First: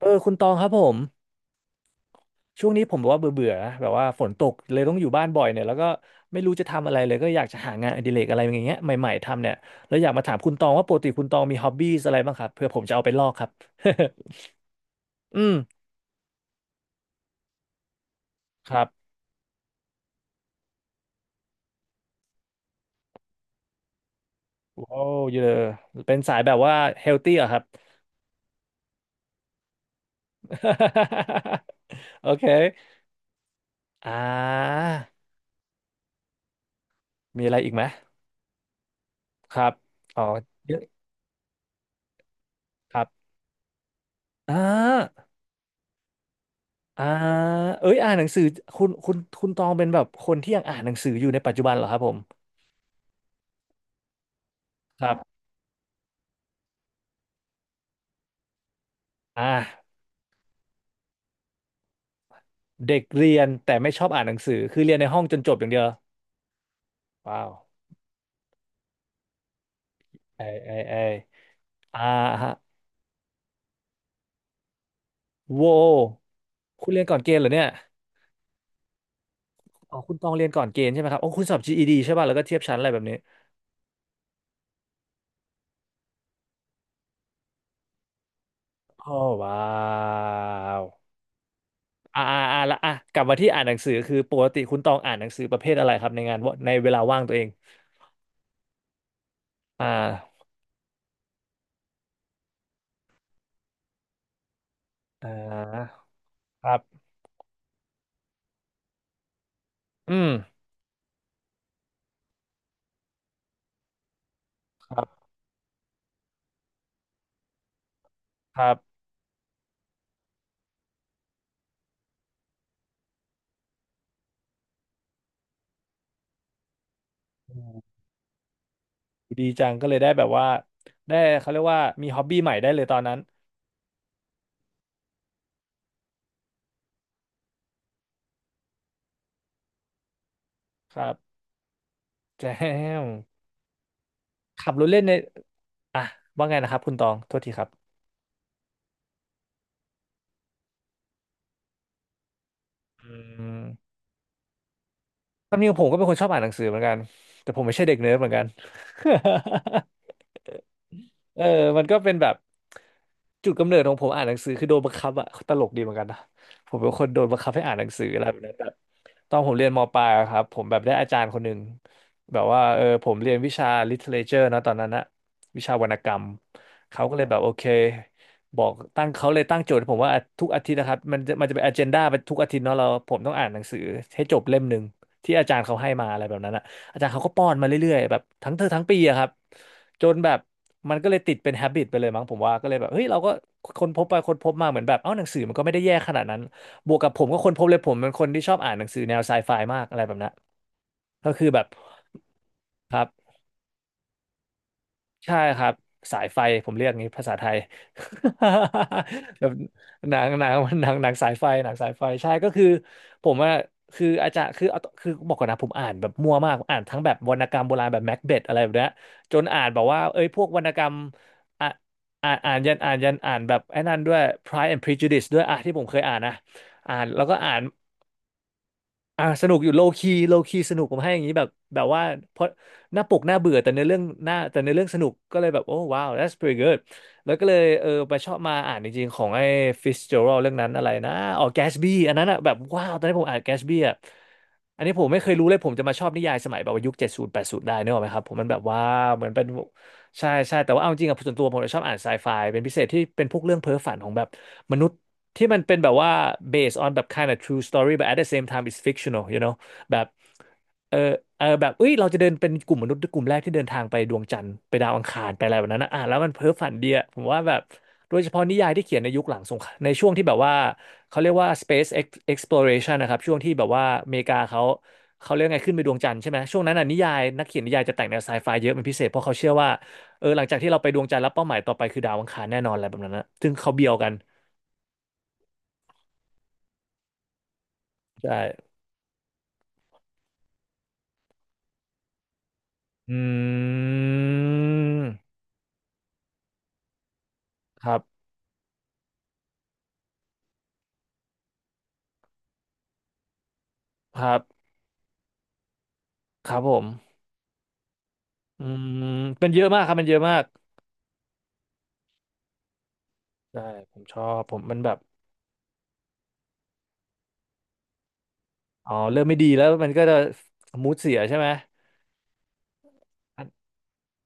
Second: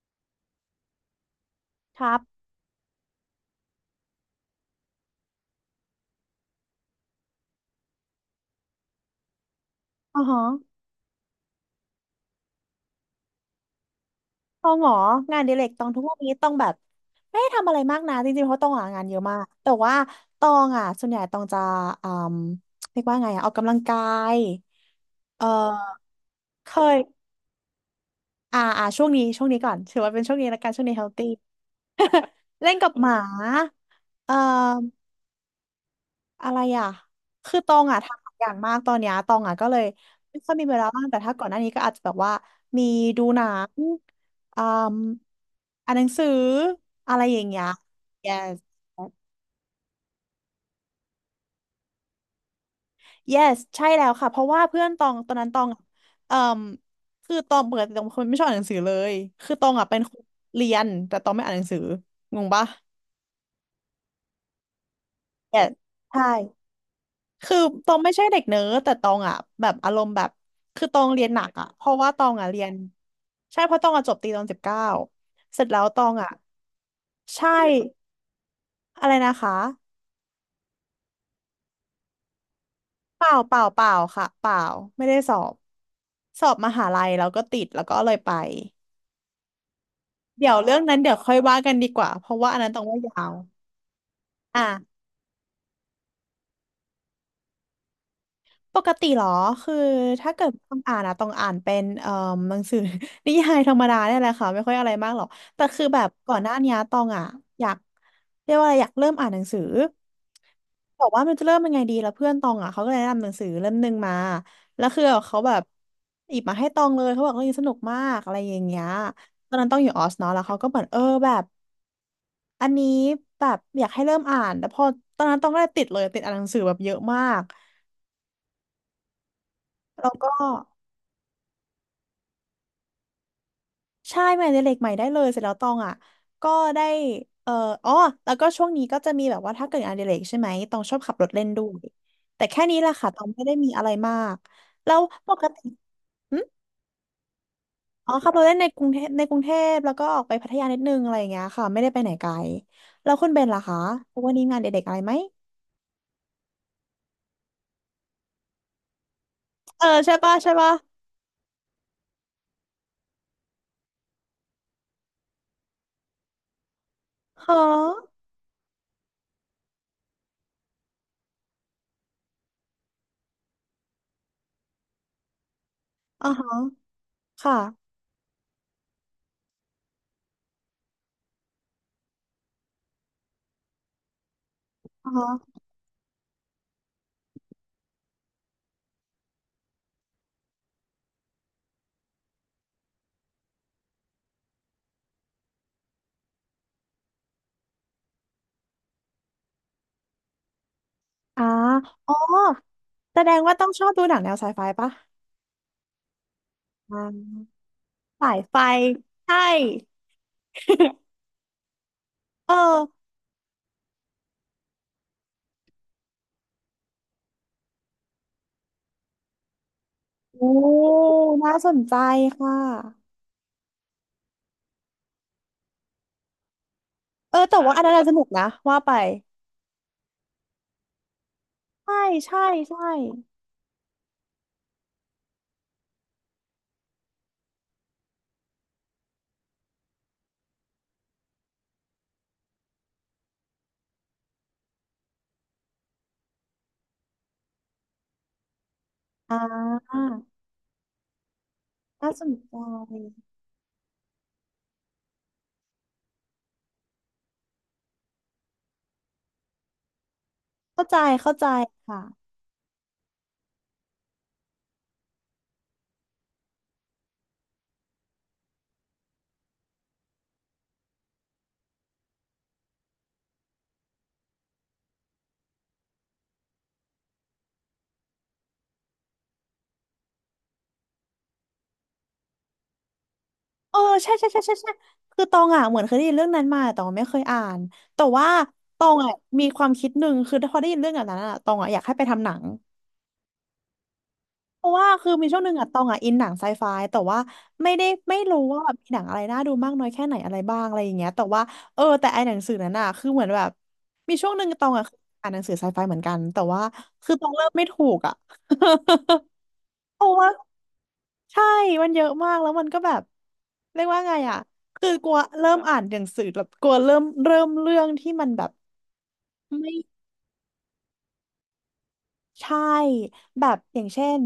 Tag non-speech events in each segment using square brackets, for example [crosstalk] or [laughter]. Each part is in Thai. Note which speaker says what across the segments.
Speaker 1: เออคุณตองครับผม
Speaker 2: ครับ
Speaker 1: ช่วงนี้ผมแบบว่าเบื่อเบื่อแบบว่าฝนตกเลยต้องอยู่บ้านบ่อยเนี่ยแล้วก็ไม่รู้จะทำอะไรเลยก็อยากจะหางานอดิเรกอะไรอย่างเงี้ยใหม่ๆทำเนี่ยแล้วอยาก
Speaker 2: อ๋อ
Speaker 1: มาถาม
Speaker 2: ฮะ
Speaker 1: คุณตองว่าปกติคุณตองมีฮ็อบบี้อะไรบ้างครับเพื่อผมจะเอาไปลอกครับ
Speaker 2: ตองเหรอ
Speaker 1: [laughs]
Speaker 2: งา
Speaker 1: อื
Speaker 2: นอดิ
Speaker 1: ม
Speaker 2: เรกตองทุกวันนี้ ต้องแบบไม่ได้ทำอะไรมากนะจริงๆเพราะตอ
Speaker 1: ค
Speaker 2: ง
Speaker 1: รั
Speaker 2: อ่ะงาน
Speaker 1: บ
Speaker 2: เยอะมากแต่ว่าตองอ่ะส่วนใหญ่ตองจะอืมเรียกว่าไงอ่ะออกกำลังกาย
Speaker 1: ว้าวเย
Speaker 2: เอ
Speaker 1: อะ
Speaker 2: อ
Speaker 1: เป็นสายแบบ
Speaker 2: เค
Speaker 1: ว่าเฮล
Speaker 2: ย
Speaker 1: ตี้เหรอะครับ
Speaker 2: อ่าอ่าช่วงนี้ช่วงนี้ก่อน ถือว่าเป็นช่วงนี้ละกันช่วงนี้เฮลตี้
Speaker 1: [laughs] โอเค
Speaker 2: เล่นกับหมา
Speaker 1: อ่
Speaker 2: เ
Speaker 1: า
Speaker 2: ออ อะไรอ่ะ
Speaker 1: มีอะไร
Speaker 2: คือต
Speaker 1: อีก
Speaker 2: อ
Speaker 1: ไหม
Speaker 2: งอ่ะทำหลายอย่างมากตอนเนี้ยตอง
Speaker 1: ค
Speaker 2: อ่ะ
Speaker 1: รั
Speaker 2: ก็
Speaker 1: บ
Speaker 2: เลย
Speaker 1: อ๋อ
Speaker 2: ไม่ค่อยมี
Speaker 1: เย
Speaker 2: เว
Speaker 1: อะ
Speaker 2: ลาว่างแต่ถ้าก่อนหน้านี้ก็อาจจะแบบว่ามี
Speaker 1: ครั
Speaker 2: ดู
Speaker 1: บ
Speaker 2: หนัง
Speaker 1: อ่
Speaker 2: อืม
Speaker 1: า
Speaker 2: อ่านหนังสือ
Speaker 1: อ่า
Speaker 2: อะไรอย่างเงี้ย
Speaker 1: เอ้ยอ่านหนังสือ
Speaker 2: yes
Speaker 1: คุณตองเป็นแบบคนที่ยังอ่านหนังสืออยู่ในปัจจุบันเหรอครับผม
Speaker 2: yes ใช่แล้วค่ะเพราะว่าเพื่อนต
Speaker 1: ค
Speaker 2: อ
Speaker 1: รั
Speaker 2: งตอน
Speaker 1: บ
Speaker 2: นั้นตองอะเอ่มคือตองเปิดตองเป็นคนไม่ชอบอ่านหนังสือเลย
Speaker 1: อ
Speaker 2: คือตองอ่ะ
Speaker 1: ่า
Speaker 2: เป็นคนเรียนแต่ตองไม่อ่านหนังสืองงปะ
Speaker 1: เด็กเรียนแต่ไม่ชอบอ่านหนังสือคือเรียนในห้องจนจบอย่าง
Speaker 2: yes
Speaker 1: เดียว
Speaker 2: ใช่
Speaker 1: ว้าว
Speaker 2: คือตองไม่ใช่เด็กเนิร์ดแต่ตองอ่ะแบบอารมณ์แบบ
Speaker 1: ไอยเอย
Speaker 2: คือ
Speaker 1: เอ
Speaker 2: ตอง
Speaker 1: ย
Speaker 2: เรียนหนักอ่ะเพราะ
Speaker 1: อ่า
Speaker 2: ว่าตองอ่ะ
Speaker 1: ฮะ
Speaker 2: เรียนใช่เพราะตองอ่ะจบตีตอน19เส
Speaker 1: โว
Speaker 2: ร็จแล้วตองอ่ะ
Speaker 1: คุณเรียนก่อนเกณฑ์เหร
Speaker 2: ใช่
Speaker 1: อเนี่ย
Speaker 2: อะไรนะคะ
Speaker 1: อ๋อคุณตองเรียนก่อนเกณฑ์ใช่ไหมครับโอ้คุณสอบ GED ใช่ป่ะแล้วก็เทียบชั้นอะไรแบบนี้
Speaker 2: เปล่าเปล่าเปล่าค่ะเปล่าไม่ได้สอบสอบมหาลัยแล้วก็ติดแล้วก็เลยไป
Speaker 1: อ๋อว้า
Speaker 2: เดี๋ยวเรื่องนั้น
Speaker 1: ว
Speaker 2: เดี๋ยวค่อยว่ากันดีกว่า
Speaker 1: อ่า
Speaker 2: เพราะว่า
Speaker 1: อ่า
Speaker 2: อั
Speaker 1: อ่า
Speaker 2: นนั้น
Speaker 1: ละ
Speaker 2: ตอง
Speaker 1: อ่ะ
Speaker 2: ว่า
Speaker 1: กลั
Speaker 2: ยา
Speaker 1: บ
Speaker 2: ว
Speaker 1: มาที่อ่านหนังสือคือปกติคุณตอง
Speaker 2: อ่า
Speaker 1: อ่านหนังสือประเภทอะไรครับในงานวในเวลาว่างตัวเอง
Speaker 2: ปกติเหรอ คือ
Speaker 1: อ่
Speaker 2: ถ้า
Speaker 1: า
Speaker 2: เกิดต้องอ่านอะต้องอ่านเป็นหนังสือ [laughs] นิยายธรรมดาเนี่ยแหละค่ะไม่ค่อยอะไรมากหรอ
Speaker 1: อ่า
Speaker 2: กแต่คือแบบก่อนหน้า
Speaker 1: ค
Speaker 2: นี้
Speaker 1: รับ
Speaker 2: ตองอะอยากเรียกว่าอะไรอยากเริ่มอ่านหนังสือ
Speaker 1: อืม
Speaker 2: บอกว่ามันจะเริ่มยังไงดีแล้วเพื่อนตองอ่ะเขาก็เลยแนะนำหนังสือเล่มหนึ่งมาแล้วคือเขาแบบหยิบมาให้ตองเลยเขาบอกเรื่องนี้สนุกมากอะไรอ
Speaker 1: ค
Speaker 2: ย่าง
Speaker 1: รั
Speaker 2: เงี้ย
Speaker 1: บ
Speaker 2: ตอนนั้นต้องอยู่ออสเนาะแล้วเขาก็เหมือนเออแบบอันนี้แบบอยากให้เริ่มอ่านแล้วพอตอนนั้นต้องก็เลยติดเลยติดอ่านหนังสือแบบเยอะมาก
Speaker 1: อืมดีจังก็เลยได้
Speaker 2: แล้ว
Speaker 1: แบบ
Speaker 2: ก็
Speaker 1: ว่าได้เขาเรียกว่ามีฮ็อบบี้ใหม่ได้เลยตอนนั้น
Speaker 2: ใช่งานอดิเรกใหม่ได้เลยเสร็จแล้วตองอ่ะก็ได้เอ่ออ๋อแล้วก็ช่วงนี้ก็จะมีแบบว่าถ้าเกิดงานอดิเรกใช่ไหมตองช
Speaker 1: ค
Speaker 2: อบ
Speaker 1: รั
Speaker 2: ขับรถ
Speaker 1: บ
Speaker 2: เล่นด้วยแต่
Speaker 1: แจ้
Speaker 2: แค่นี้แหละ
Speaker 1: ม
Speaker 2: ค่ะตองไม่ได้มีอะไรมาก
Speaker 1: ขับรถ
Speaker 2: แล้
Speaker 1: เล่
Speaker 2: ว
Speaker 1: นใน
Speaker 2: ปกติ
Speaker 1: อ่ะ
Speaker 2: อืม
Speaker 1: ว่าไงนะครับคุณตองโทษทีครับ
Speaker 2: อ๋อขับรถเล่นในกรุงเทพในกรุงเทพแล้วก็ออกไปพัทยานิดนึงอะไรอย่างเงี้ยค่ะไม่ได้ไปไหนไกล
Speaker 1: อื
Speaker 2: แล้วคุณเบนล่ะคะ
Speaker 1: ม
Speaker 2: วันนี้งานอดิเรกอะไรไหม
Speaker 1: ความจริงผมก็เป็นคนชอบอ่านหนังสือเหมือนกันแต่ผมไม่ใช่เด็กเนิร์ดเหมือนกัน
Speaker 2: เออ
Speaker 1: [laughs]
Speaker 2: ใช่ปะใช่ปะ
Speaker 1: เออมันก็เป็นแบบจุดกำเนิดของผมอ่านหนังสือคือโดนบังคับอะตลกดีเหมือนกันนะผมเป็นคนโดนบัง
Speaker 2: ฮ
Speaker 1: คับให้อ่านหนังสือ
Speaker 2: ะ
Speaker 1: อะไรแบบนั้นแบบตอนผมเรียนมปลายอะครับผมแบบได้อาจารย์คนหนึ่งแบบว่าเออผมเรียนวิชา literature นะตอนนั้นนะวิชาวรรณกรรม
Speaker 2: อ๋อฮะ
Speaker 1: เขาก็เลยแบบ
Speaker 2: ค
Speaker 1: โอเค
Speaker 2: ่ะ
Speaker 1: บอกตั้งเขาเลยตั้งโจทย์ให้ผมว่าทุกอาทิตย์นะครับมันจะเป็นอเจนดาไปทุกอาทิตย์เนาะเราผมต้องอ่านหนังสือให้จบเล่มหนึ่ง
Speaker 2: อ๋อฮ
Speaker 1: ที่อาจา
Speaker 2: ะ
Speaker 1: รย์เขาให้มาอะไรแบบนั้นอะอาจารย์เขาก็ป้อนมาเรื่อยๆแบบทั้งเทอมทั้งปีอะครับ จนแบบมันก็เลยติดเป็น habit ไปเลยมั้งผมว่าก็เลยแบบเฮ้ยเราก็คนพบไปคนพบมาเหมือนแบบเอ้าหนังสือมันก็ไม่ได้แย่ขนาดนั้นบวกกับผมก็คนพบเลยผมเป็นคนที่ชอบอ่านหนังสือแนวไซไฟมากอะไรแบบนั้นก็คื
Speaker 2: อ่า
Speaker 1: อแบบ
Speaker 2: อ๋อ
Speaker 1: ครับ
Speaker 2: แสดงว่าต้องชอบดูหนังแนวไซไฟปะ
Speaker 1: ใช่ครับสายไฟผมเรียก
Speaker 2: อ่า
Speaker 1: งี้ภาษาไทย
Speaker 2: สายไฟใช่
Speaker 1: [laughs] แบบหนัง [laughs] หนังสายไฟหนังสายไฟใช่ก็
Speaker 2: เอ
Speaker 1: คือ
Speaker 2: อ
Speaker 1: ผมว่าคืออาจารย์คือเอาคือบอกก่อนนะผมอ่านแบบมั่วมากอ่านทั้งแบบวรรณกรรมโบราณแบบแม็กเบธอะไรแบบเนี้ยจนอ่านแบบว่าเอ้ยพว
Speaker 2: โอ้
Speaker 1: กวรรณกรรม
Speaker 2: น่า
Speaker 1: อ่ะ
Speaker 2: สนใจ
Speaker 1: อ่านอ่า
Speaker 2: ค่ะ
Speaker 1: นยันอ่านยันอ่านแบบไอ้นั่นด้วย Pride and Prejudice ด้วยอ่ะที่ผมเคยอ่านนะอ่านแล้วก็
Speaker 2: เออ
Speaker 1: อ่า
Speaker 2: แต่
Speaker 1: น
Speaker 2: ว่าอันนั้นน่ะสนุกนะว่าไป
Speaker 1: อ่ะสนุกอยู่โลคีสนุกผมให้อย่างนี้แบบแบบ
Speaker 2: ใช่
Speaker 1: ว่าเพ
Speaker 2: ใช่
Speaker 1: ราะ
Speaker 2: ใช่
Speaker 1: หน้าปกหน้าเบื่อแต่ในอเรื่องหน้าแต่ในอเรื่องสนุกก็เลยแบบโอ้ว้าว that's pretty good แล้วก็เลยเออไปชอบมาอ่านจริงๆของไอ้ Fitzgerald เรื่องนั้นอะไรนะอ๋อ Gatsby อันนั้นอ่ะแบบว้าวตอนนี้ผมอ่าน Gatsby อ่ะอันนี้ผมไม่เคยรู้เลยผมจะมาชอบนิยายสมัยแบบว่ายุคเจ็ดศูนย์แปดศูนย์ได้เนกอะไหมครับผมมันแบบว่าเหมือน
Speaker 2: อ่
Speaker 1: เป็น
Speaker 2: า
Speaker 1: ใช่แต่ว่าเอาจริงๆอ่ะส่วนตัวผมจะชอบอ่านไซ
Speaker 2: น่าส
Speaker 1: ไฟ
Speaker 2: นใ
Speaker 1: เป็นพิเศษที่
Speaker 2: จ
Speaker 1: เป็นพวกเรื่องเพ้อฝันของแบบมนุษย์ ที่มันเป็นแบบว่า based on แบบ kind of true story but at the same time it's fictional you know แบบ
Speaker 2: เข้า
Speaker 1: เอ
Speaker 2: ใจ
Speaker 1: อ
Speaker 2: เข้า
Speaker 1: เอ
Speaker 2: ใจ
Speaker 1: อแบบเอ้ย
Speaker 2: ค่ะ
Speaker 1: เราจะเดินเป็นกลุ่มมนุษย์กลุ่มแรกที่เดินทางไปดวงจันทร์ไปดาวอังคารไปอะไรแบบนั้นนะอ่ะแล้วมันเพ้อฝันเดียผมว่าแบบ โดยเฉพาะนิยายที่เขียนในยุคหลังสงครามในช่วงที่แบบว่าเขาเรียกว่า space exploration นะครับช่วงที่แบบว่าอเมริกาเขาเรียกไงขึ้นไปดวงจันทร์ใช่ไหมช่วงนั้นน่ะนิยายนักเขียนนิยายจะแต่งแนวไซไฟเยอะเป็นพิเศษเพราะเขาเชื่อว่าเออหลังจากที่เราไปดวงจันทร์แล้วเป้าหมายต่อไปคือดาวอังคารแน่นอนอะไรแบบนั้นนะซึ่งเขา
Speaker 2: เออ
Speaker 1: เบียวกั
Speaker 2: ใช่
Speaker 1: น
Speaker 2: ใช่ใช่ใช่ใช่คือตองอ่ะเหมือนเคยได้ยินเรื่องนั้นมาแต่ตองไม่เคยอ่านแต่ว่า
Speaker 1: ใช่
Speaker 2: ตองอ่ะมีความคิดหนึ่งคือพอได้ยินเรื่องแบบนั้นอ่ะตองอ่ะอยากให้ไปทำหนัง
Speaker 1: อื
Speaker 2: เพราะว่าคือมี
Speaker 1: ม
Speaker 2: ช่วงหนึ่งอะตองอะอินหนังไซไฟแต่ว่าไม่
Speaker 1: ค
Speaker 2: ได้
Speaker 1: รั
Speaker 2: ไม่
Speaker 1: บ
Speaker 2: รู้ว่าแบบมีหนังอะไรน่าดูมากน้อยแค่ไหนอะไรบ้างอะไรอย่างเงี้ยแต่ว่าเออแต่ไอหนังสือนั้นอะคือเหมือนแบบมี
Speaker 1: ค
Speaker 2: ช่
Speaker 1: รั
Speaker 2: วงหนึ่งตอ
Speaker 1: บ
Speaker 2: งอะอ่านหนังสือไซไฟเหมือนกันแต่
Speaker 1: ครับ
Speaker 2: ว่า
Speaker 1: ผม
Speaker 2: คือตองเริ่มไม่ถูกอะ [laughs]
Speaker 1: อืมเป็นเยอะมากครับ
Speaker 2: เพ
Speaker 1: มันเย
Speaker 2: ราะ
Speaker 1: อะ
Speaker 2: ว่า
Speaker 1: มาก
Speaker 2: ใช่มันเยอะมากแล้วมันก็แบบ
Speaker 1: ใช่
Speaker 2: เรียก
Speaker 1: ผ
Speaker 2: ว่า
Speaker 1: มช
Speaker 2: ไง
Speaker 1: อ
Speaker 2: อะ
Speaker 1: บผมมัน
Speaker 2: คื
Speaker 1: แบ
Speaker 2: อ
Speaker 1: บ
Speaker 2: กลัวเริ่มอ่านหนังสือแบบกลัวเริ่มเริ่มเรื่องที่มันแบบ
Speaker 1: อ๋อเริ่มไม่ดีแล้ว
Speaker 2: ไม่
Speaker 1: มันก็จะมูดเสียใช่ไหม
Speaker 2: ใช่แบ
Speaker 1: อะ
Speaker 2: บอย่างเช่น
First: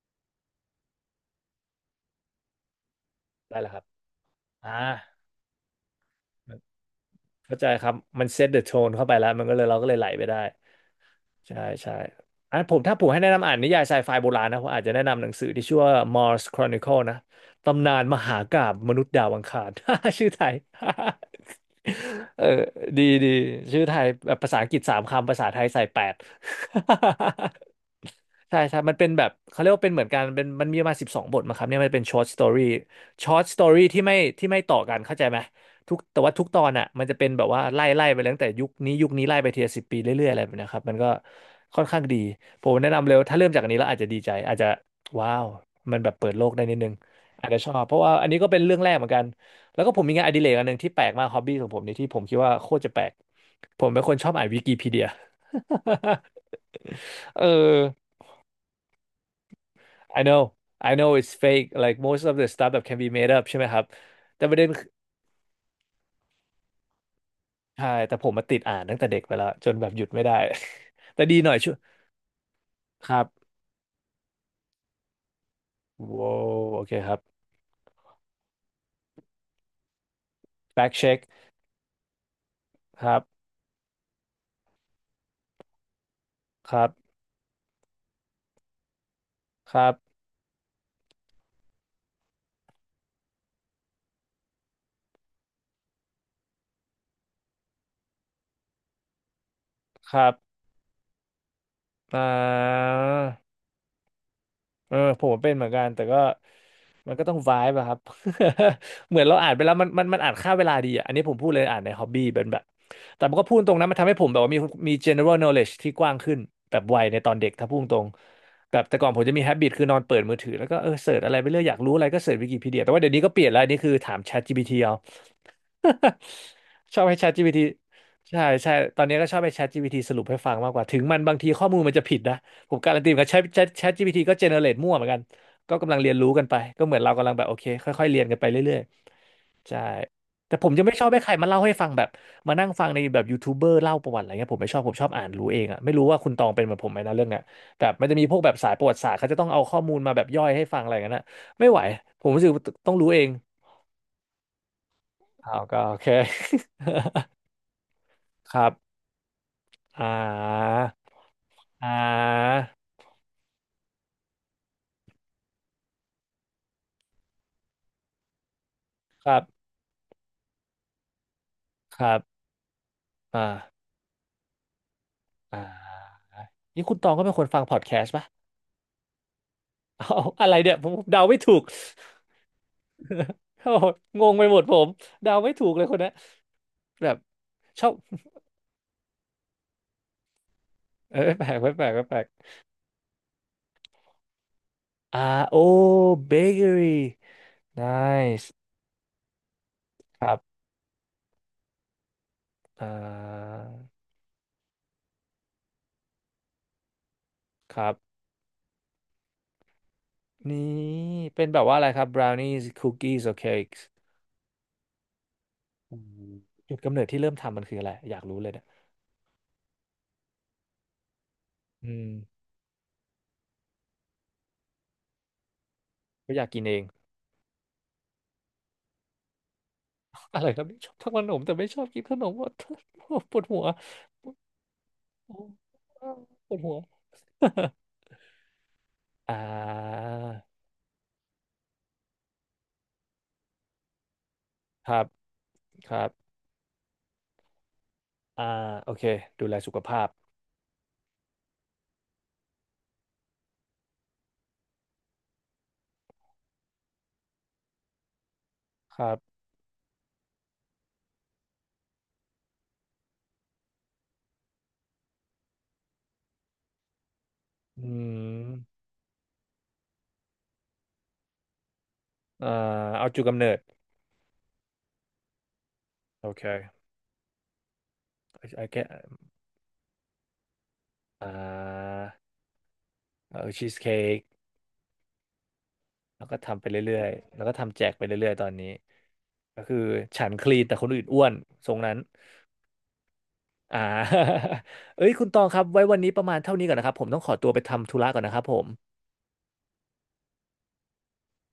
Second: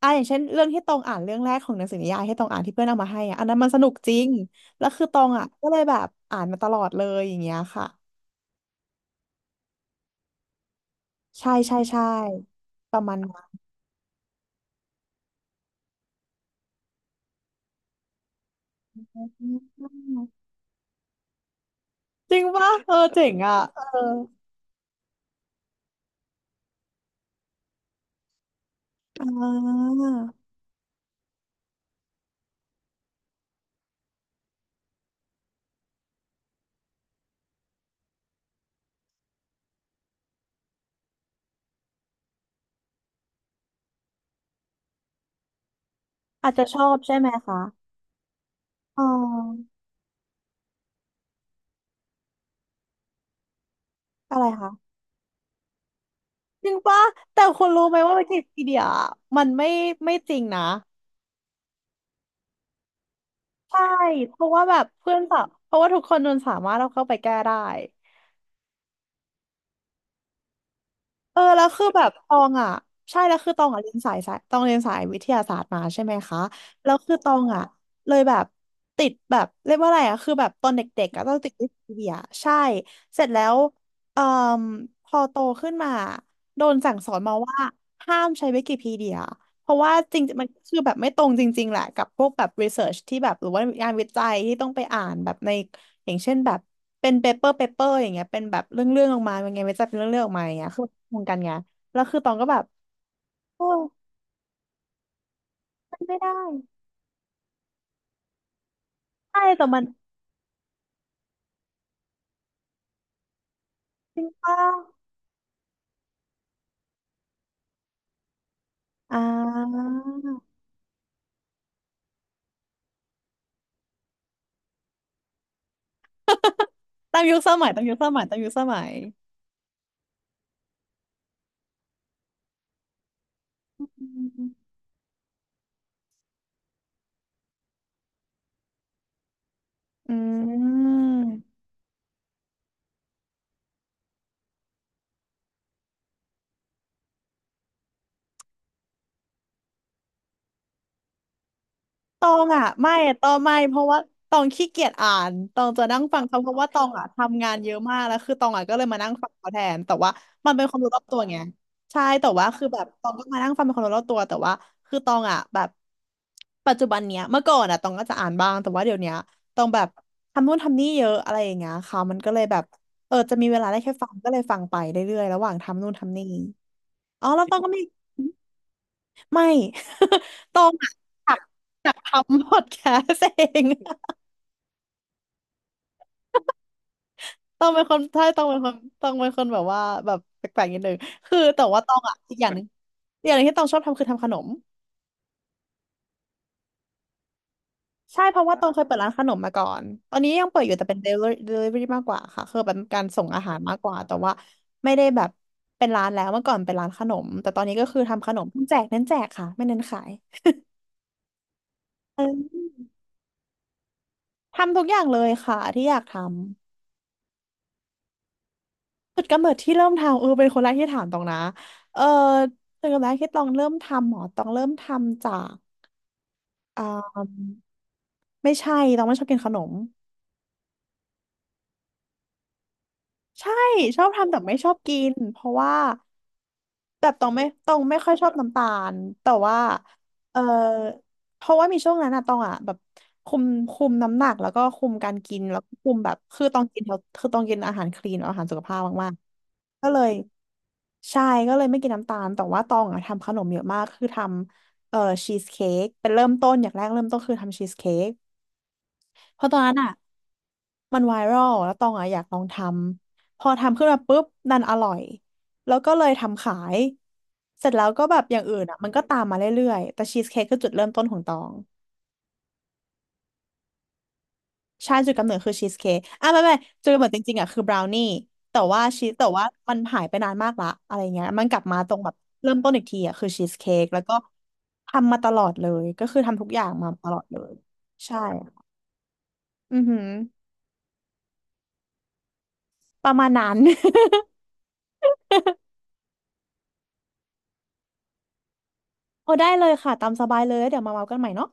Speaker 2: อ่าอย่างเช่นเรื่องที่ตองอ่านเรื่องแรกของหนังสือนิยายที่ตองอ่านที่เพื่อนเอามาให้อะอัน
Speaker 1: ได้
Speaker 2: นั้นมั
Speaker 1: แล้ว
Speaker 2: น
Speaker 1: ค
Speaker 2: ส
Speaker 1: รับ
Speaker 2: นุกจริง
Speaker 1: อ่า
Speaker 2: แล้วคือตองอ่ะก็เลยแบบอ่านมาตลอดเลยอย่างเงี้
Speaker 1: เข้า
Speaker 2: ย
Speaker 1: ใจค
Speaker 2: ค่ะ
Speaker 1: รับมันเซตเดอะโทนเข้าไปแล้วมันก็เลยเราก็เลยไหลไปได้
Speaker 2: ใช่
Speaker 1: ใช่
Speaker 2: ใช่
Speaker 1: ใช่
Speaker 2: ใช่
Speaker 1: ผม
Speaker 2: ป
Speaker 1: ถ้าผ
Speaker 2: ระ
Speaker 1: ม
Speaker 2: มาณ
Speaker 1: ให้แนะ
Speaker 2: นั้
Speaker 1: นำอ่าน
Speaker 2: น
Speaker 1: นิยายไซไฟโบราณนะผมอาจจะแนะนำหนังสือที่ชื่อว่า Mars Chronicle นะ ตำนานมหากาพย์มนุษย์ดา
Speaker 2: อื
Speaker 1: วอังคาร [laughs] ชื่
Speaker 2: ม
Speaker 1: อไทย
Speaker 2: จ
Speaker 1: [laughs]
Speaker 2: ริ
Speaker 1: เอ
Speaker 2: ง
Speaker 1: อ
Speaker 2: ป่ะเอ
Speaker 1: ดี
Speaker 2: อ
Speaker 1: ดี
Speaker 2: เจ๋งอ่ะ
Speaker 1: ชื่อไท
Speaker 2: เอ
Speaker 1: ย
Speaker 2: อ
Speaker 1: แบบภาษาอังกฤษ3 คำภาษาไทยใส่8 [laughs] ใช่ใช่ มันเป็นแบ
Speaker 2: อ่
Speaker 1: บเขาเรียกว่าเป็น
Speaker 2: า
Speaker 1: เหมือนกันเป็นมันมีประมาณ12 บทมาครับเนี่ยมันเป็นช h o ตสตอรี่ที่ไม่ต่อกันเข้าใจไหมทุกแต่ว่าทุกตอนอ่ะมันจะเป็นแบบว่าไล่ไล่ไปตั้งแต่ยุคนี้ยุคนี้ไล่ไปทีละ10 ปีเรื่อยๆอะไรแบบเนะครับมันก็ค่อนข้างดีผมแนะนำเลยว่าถ้าเริ่มจากอันนี้แล้วอาจจะดีใจอาจจะว้าวมันแบบเปิดโล
Speaker 2: อา
Speaker 1: ก
Speaker 2: จ
Speaker 1: ได้
Speaker 2: จะ
Speaker 1: นิ
Speaker 2: ช
Speaker 1: ดนึ
Speaker 2: อ
Speaker 1: ง
Speaker 2: บใช่ไหม
Speaker 1: อาจจะ
Speaker 2: คะ
Speaker 1: ชอบเพราะว่าอันนี้ก็เป็นเรื่องแรก
Speaker 2: อ๋
Speaker 1: เหมือนกัน
Speaker 2: อ
Speaker 1: แล้วก็ผมมีงานอดิเรกอันหนึ่งที่แปลกมากฮอบบี้ของผมนี่ที่ผมคิดว่าโคตรจะแปลกผมเป็นคนชอบ
Speaker 2: อะ
Speaker 1: อ่า
Speaker 2: ไร
Speaker 1: นวิ
Speaker 2: คะ
Speaker 1: กิพี [laughs] เดีย
Speaker 2: จริงป่ะ
Speaker 1: [laughs] เอ
Speaker 2: แต่
Speaker 1: อ
Speaker 2: คนรู้ไหมว่าวิกิพีเดียมันไม่ไม่
Speaker 1: I
Speaker 2: จริง
Speaker 1: know
Speaker 2: นะ
Speaker 1: I know it's fake like most of the stuff that can be made up ใช่ไหมค
Speaker 2: ใช่
Speaker 1: รับ
Speaker 2: เพ
Speaker 1: แต่
Speaker 2: ราะ
Speaker 1: ประ
Speaker 2: ว่า
Speaker 1: เด็น
Speaker 2: แบบ
Speaker 1: คือ
Speaker 2: เพื่อนสาวเพราะว่าทุกคนมันสามารถเอาเข้าไปแก้ได้
Speaker 1: [laughs] ใช่แต่ผมมาติดอ่านตั้งแต่เด็กไปแล้วจนแบบหยุดไม่ได้ [laughs] แต่ดี
Speaker 2: เออ
Speaker 1: หน่อย
Speaker 2: แล้
Speaker 1: ช่
Speaker 2: ว
Speaker 1: วย
Speaker 2: คือแบบตองอ่ะ
Speaker 1: ค
Speaker 2: ใช่
Speaker 1: รับ
Speaker 2: แล้วคือตองอ่ะเรียนสายสายตองเรียนสายวิทยาศาสตร์มาใช่ไหม
Speaker 1: ว้า
Speaker 2: คะ
Speaker 1: วโอ
Speaker 2: แล้
Speaker 1: เค
Speaker 2: ว
Speaker 1: ค
Speaker 2: คื
Speaker 1: รั
Speaker 2: อ
Speaker 1: บ
Speaker 2: ตองอ่ะเลยแบบติดแบบเรียกว่าอะไรอ่ะคือแบบตอนเด
Speaker 1: back
Speaker 2: ็กๆอ่ะ
Speaker 1: check
Speaker 2: ต้องติดวิทย์เบียร์ใช่
Speaker 1: ครั
Speaker 2: เสร็จแล้
Speaker 1: บ
Speaker 2: วเอ่อพอโตขึ้นมาโด
Speaker 1: ค
Speaker 2: น
Speaker 1: รับ
Speaker 2: สั่งสอนมาว่าห้ามใช้วิกิพีเดีย เพ
Speaker 1: ค
Speaker 2: ราะ
Speaker 1: รั
Speaker 2: ว่า
Speaker 1: บ
Speaker 2: จริงๆมันก็คือแบบไม่ตรงจริงๆแหละกับพวกแบบรีเสิร์ชที่แบบหรือว่างานวิจัยที่ต้องไปอ่านแบบในอย่างเช่นแบบเป็นเปเปอร์อย่างเงี้ยเป็นแบบเรื่องออกมาเป็นไงานวิจัยเป็นเรื่อ
Speaker 1: ค
Speaker 2: งเรื่อง
Speaker 1: รั
Speaker 2: ออ
Speaker 1: บ
Speaker 2: กมาอย่างเงี้ยคือตรงกันไงแล้วคื
Speaker 1: อ่
Speaker 2: อตองก็แบบ
Speaker 1: า
Speaker 2: โอ้ย
Speaker 1: เออผมเป็นเหมือนกัน
Speaker 2: มั
Speaker 1: แต่
Speaker 2: น
Speaker 1: ก็
Speaker 2: ไม่ได้
Speaker 1: มันก็ต้องไวบ์อะครับ [laughs] เหมือนเรา
Speaker 2: ใช่
Speaker 1: อ่านไป
Speaker 2: แต่
Speaker 1: แล้ว
Speaker 2: มัน
Speaker 1: มันอ่านค่าเวลาดีอะอันนี้ผมพูดเลยอ่านในฮอบบี้เป็นแบบ แต่มันก็พูดตรงนะมันทำให้
Speaker 2: จริ
Speaker 1: ผ
Speaker 2: ง
Speaker 1: มแบบว่า
Speaker 2: ป่ะ
Speaker 1: มีgeneral knowledge ที่กว้างขึ้นแบบวัยในตอนเด็กถ้าพูดตรงแบบแต่ก่อน
Speaker 2: อ่
Speaker 1: ผมจะมี habit คื
Speaker 2: า
Speaker 1: อนอนเปิดมือถือแล้วก็เสิร์ชอะไรไปเรื่อยอยากรู้อะไรก็เสิร์ชวิกิพีเดียแต่ว่าเดี๋ยวนี้ก็เปลี่ยนแล้วอันนี้คือถาม ChatGPT เอา [laughs] ชอบให้
Speaker 2: ตามยุคส
Speaker 1: ChatGPT
Speaker 2: มัยตามยุคสมัยตาม
Speaker 1: ใช่
Speaker 2: ยุคส
Speaker 1: ใช่
Speaker 2: มัย
Speaker 1: ตอนนี้ก็ชอบให้ ChatGPT สรุปให้ฟังมากกว่า ถึงมันบางทีข้อมูลมันจะผิดนะ ผมการันตีเหมือนกับแชท ChatGPT ก็เจเนเรตมั่วเหมือนกัน ก็กำลังเรียนรู้กันไป ก็เหมือนเรากำลังแบบโอเคค่อยๆเรียนกันไปเรื่อยๆ ใช่
Speaker 2: อื
Speaker 1: แต่ผมยังไม่ชอบให้ใครมา
Speaker 2: ม
Speaker 1: เล่าให้ฟังแบบมานั่งฟังในแบบยูทูบเบอร์เล่าประวัติอะไรเงี้ยผมไม่ชอบผมชอบอ่านรู้เองอะไม่รู้ว่าคุณตองเป็นเหมือนผมไหมนะเรื่องเนี้ยแบบมันจะมีพวกแบบสายประวัติศาสตร์เขาจะต้องเอาข้อมูลมาแบบย่อยให้ฟังอะไรกันนะไม่ไหว
Speaker 2: ต
Speaker 1: ผม
Speaker 2: อ
Speaker 1: รู้
Speaker 2: ง
Speaker 1: สึก
Speaker 2: อ่ะ
Speaker 1: ต้
Speaker 2: ไม่
Speaker 1: องรู้เอ
Speaker 2: ต
Speaker 1: ง
Speaker 2: องไม่เพราะว่าตองขี้เกียจอ่าน
Speaker 1: อ้า
Speaker 2: ต
Speaker 1: ว
Speaker 2: อง
Speaker 1: ก็
Speaker 2: จะ
Speaker 1: โอ
Speaker 2: นั่ง
Speaker 1: เค
Speaker 2: ฟังเขาเพราะว่าตองอ่ะทำงานเยอะมากแล้วคือตอง
Speaker 1: ค
Speaker 2: อ่ะ
Speaker 1: รั
Speaker 2: ก็เลย
Speaker 1: บ
Speaker 2: มานั่งฟังเขาแทนแต่
Speaker 1: อ่
Speaker 2: ว่ามันเป็นค
Speaker 1: า
Speaker 2: วามรู้รอบตัวไง
Speaker 1: อ่
Speaker 2: ใช่แต่ว่า
Speaker 1: า
Speaker 2: คือแบบตองก็มานั่งฟังเป็นความรู้รอบตัวแต่ว่าคือตองอ่ะแบบปัจจุบันเนี้ยเมื่อก่อนอ่ะตองก็จะอ่านบ้างแต่ว่าเดี๋ยวเนี้ย
Speaker 1: ครั
Speaker 2: ตอ
Speaker 1: บ
Speaker 2: งแบบทำนู่นทำนี่เยอะอะไรอย่างเงี้ย
Speaker 1: ค
Speaker 2: ค่ะ
Speaker 1: รั
Speaker 2: มันก็
Speaker 1: บ
Speaker 2: เลยแบบเออจะมีเวลาได้
Speaker 1: อ่า
Speaker 2: แค่ฟังก็เลยฟังไปเรื่อยๆระหว่าง
Speaker 1: อ่า
Speaker 2: ทำนู่นทำนี่
Speaker 1: นี่คุณตองก็
Speaker 2: อ๋อ
Speaker 1: เป็นค
Speaker 2: แล้ว
Speaker 1: น
Speaker 2: ตอ
Speaker 1: ฟั
Speaker 2: ง
Speaker 1: ง
Speaker 2: ก็
Speaker 1: พอ
Speaker 2: มี
Speaker 1: ดแคสต์ป่ะ
Speaker 2: ไม่
Speaker 1: เอาอะไร
Speaker 2: [laughs] ตอ
Speaker 1: เนี่
Speaker 2: ง
Speaker 1: ยผมเดา
Speaker 2: อะ
Speaker 1: ไม่ถูก
Speaker 2: อยากอยากทำพอดแคสต์
Speaker 1: [laughs]
Speaker 2: เอง
Speaker 1: โอ้โหงงไปหมดผมเดาไม่ถูกเลยคนเนี้ยแบบ
Speaker 2: [laughs] ต้องเป็
Speaker 1: ช
Speaker 2: น
Speaker 1: อ
Speaker 2: ค
Speaker 1: บ
Speaker 2: นใช่ต้องเป็นคนต้องเป็นคนแบบว่าแบบแปลกๆนิดนึง
Speaker 1: เออ
Speaker 2: คือ
Speaker 1: แปลก
Speaker 2: แต่
Speaker 1: แปลก
Speaker 2: ว่า
Speaker 1: แปล
Speaker 2: ต
Speaker 1: ก
Speaker 2: อง
Speaker 1: แป
Speaker 2: อ่ะ
Speaker 1: ลก
Speaker 2: อีกอย่างหนึงอีกอย่างหนึงที่ตองชอบทำคือทำขนม
Speaker 1: อ่าโอ้เบเกอรี่
Speaker 2: ใช่เพ
Speaker 1: nice
Speaker 2: ราะว่าตองเคยเปิดร้านขนมมาก่อน ตอน
Speaker 1: ค
Speaker 2: นี้
Speaker 1: รั
Speaker 2: ยัง
Speaker 1: บ
Speaker 2: เปิดอยู่แต่เป็น delivery มากกว่าค่ะคือเป็น
Speaker 1: อ่
Speaker 2: การส่งอาหา
Speaker 1: า
Speaker 2: รมากกว่า แต่ว่าไม่ได้แบบเป็นร้านแล้วเมื่อก่อนเป็นร้านขนม แต่ตอน
Speaker 1: ค
Speaker 2: นี้ก็
Speaker 1: รับ
Speaker 2: คือทำขนมแจกเน้นแจกค่ะไม่เน้นขาย
Speaker 1: นี่เป็นแบบว่าอะไรครับ
Speaker 2: เอ
Speaker 1: brownies
Speaker 2: อ
Speaker 1: cookies or cakes
Speaker 2: ทำทุกอย่างเลยค่ะที่อ
Speaker 1: อื
Speaker 2: ยาก
Speaker 1: ม
Speaker 2: ทำ
Speaker 1: จุดกำเนิดที่เริ่มทำมันคืออะไรอยากรู้เลยเนี่ย
Speaker 2: จุดกำเนิดที่เริ่มทำเออเป็นคนแรกที่ถามตองนะ
Speaker 1: อื
Speaker 2: เออ
Speaker 1: ม
Speaker 2: จุดกำเนิดที่ตองเริ่มทำหมอตองเริ่มทำจาก
Speaker 1: ก็อยากกินเอ
Speaker 2: อ่
Speaker 1: ง
Speaker 2: าไม่ใช่ตองไม่ชอบกินขนม
Speaker 1: อะไรครับนี่ชอบทำขนมแต่ไม่ชอบกินขนม [laughs] ว่าปวด
Speaker 2: ใช่
Speaker 1: หัว
Speaker 2: ชอบทำแต่ไม่ชอบกินเพราะว่า
Speaker 1: [laughs] ปวดหัว
Speaker 2: แบบตอง
Speaker 1: [laughs] ป
Speaker 2: ไม่
Speaker 1: วดหั
Speaker 2: ตอง
Speaker 1: ว
Speaker 2: ไม่ค่อยชอบน้ำตาลแต่
Speaker 1: อ่
Speaker 2: ว่า
Speaker 1: า
Speaker 2: เออเพราะว่ามีช่วงนั้นอะตองอะแบบคุมคุมน้ำหนักแล้วก็คุ
Speaker 1: ค
Speaker 2: ม
Speaker 1: รับ
Speaker 2: การกินแล้วก็คุ
Speaker 1: ค
Speaker 2: ม
Speaker 1: รั
Speaker 2: แบ
Speaker 1: บ
Speaker 2: บคือตองกินแล้วคือตองกินอาหารคลีนอา
Speaker 1: อ่า
Speaker 2: หารสุขภาพ
Speaker 1: โอเค
Speaker 2: มาก
Speaker 1: ดูแลสุข
Speaker 2: ๆก็เล
Speaker 1: ภาพ
Speaker 2: ยใช่ก็เลยไม่กินน้ำตาลแต่ว่าตองอะทำขนมเยอะมากคือทำชีสเค้กเป็นเริ่มต้นอย่างแรกเริ่มต้นคือทำชีสเค้ก
Speaker 1: ครับ
Speaker 2: เพราะตอนนั้นอะ มันไวรัลแล้วตองอะอยากลองทำพอทำขึ้นมาปุ๊บดันอร่อยแล้วก็เลยทำขายเสร็จ
Speaker 1: อื
Speaker 2: แล้วก็แบบอย่างอื่น
Speaker 1: ม
Speaker 2: อะมันก็ตามมาเรื่อยๆแต่ชีสเค้กคือจุดเริ่มต้นของตอง
Speaker 1: อ่าเอาจุดกำเนิด
Speaker 2: ใช่จุดกำเนิดคือชีสเค้ก
Speaker 1: โอ
Speaker 2: อ่ะไม่
Speaker 1: เค
Speaker 2: ไม่จุดกำเนิดจริงๆอะคือบราวนี่แต่
Speaker 1: I
Speaker 2: ว่า
Speaker 1: get
Speaker 2: ชีสแต่ว่ามันหายไปนานมากละอะไรเงี้
Speaker 1: อ่
Speaker 2: ยมันกลับมาตร
Speaker 1: า
Speaker 2: งแบบเริ่มต้นอีกทีอะคือ
Speaker 1: เอ
Speaker 2: ชี
Speaker 1: อ
Speaker 2: ส
Speaker 1: ชี
Speaker 2: เค้
Speaker 1: ส
Speaker 2: ก
Speaker 1: เค้
Speaker 2: แล้วก็
Speaker 1: ก
Speaker 2: ทำมาตลอดเลยก็คือ
Speaker 1: แล้วก็
Speaker 2: ทำทุกอ
Speaker 1: ทำไป
Speaker 2: ย่างมา
Speaker 1: เรื่อ
Speaker 2: ต
Speaker 1: ย
Speaker 2: ลอด
Speaker 1: ๆ
Speaker 2: เล
Speaker 1: แล้วก็
Speaker 2: ย
Speaker 1: ทำแจกไป
Speaker 2: ใช่
Speaker 1: เรื่อยๆตอนนี้ก็
Speaker 2: อื
Speaker 1: คือ
Speaker 2: อหือ
Speaker 1: ฉันคลีนแต่คนอื่นอ้วนทรงนั้น
Speaker 2: ประมาณนั้น
Speaker 1: อ่
Speaker 2: [laughs]
Speaker 1: า [laughs] เอ้ยคุณตองครับไว้วันนี้ประมาณเท่านี้ก่อนนะครับผมต้องขอตัวไปทำธุระก่อนนะครับผม
Speaker 2: โอ้ได้เลยค่ะตามสบายเลยแล้วเดี๋ยวมาเมากันใหม่เนาะ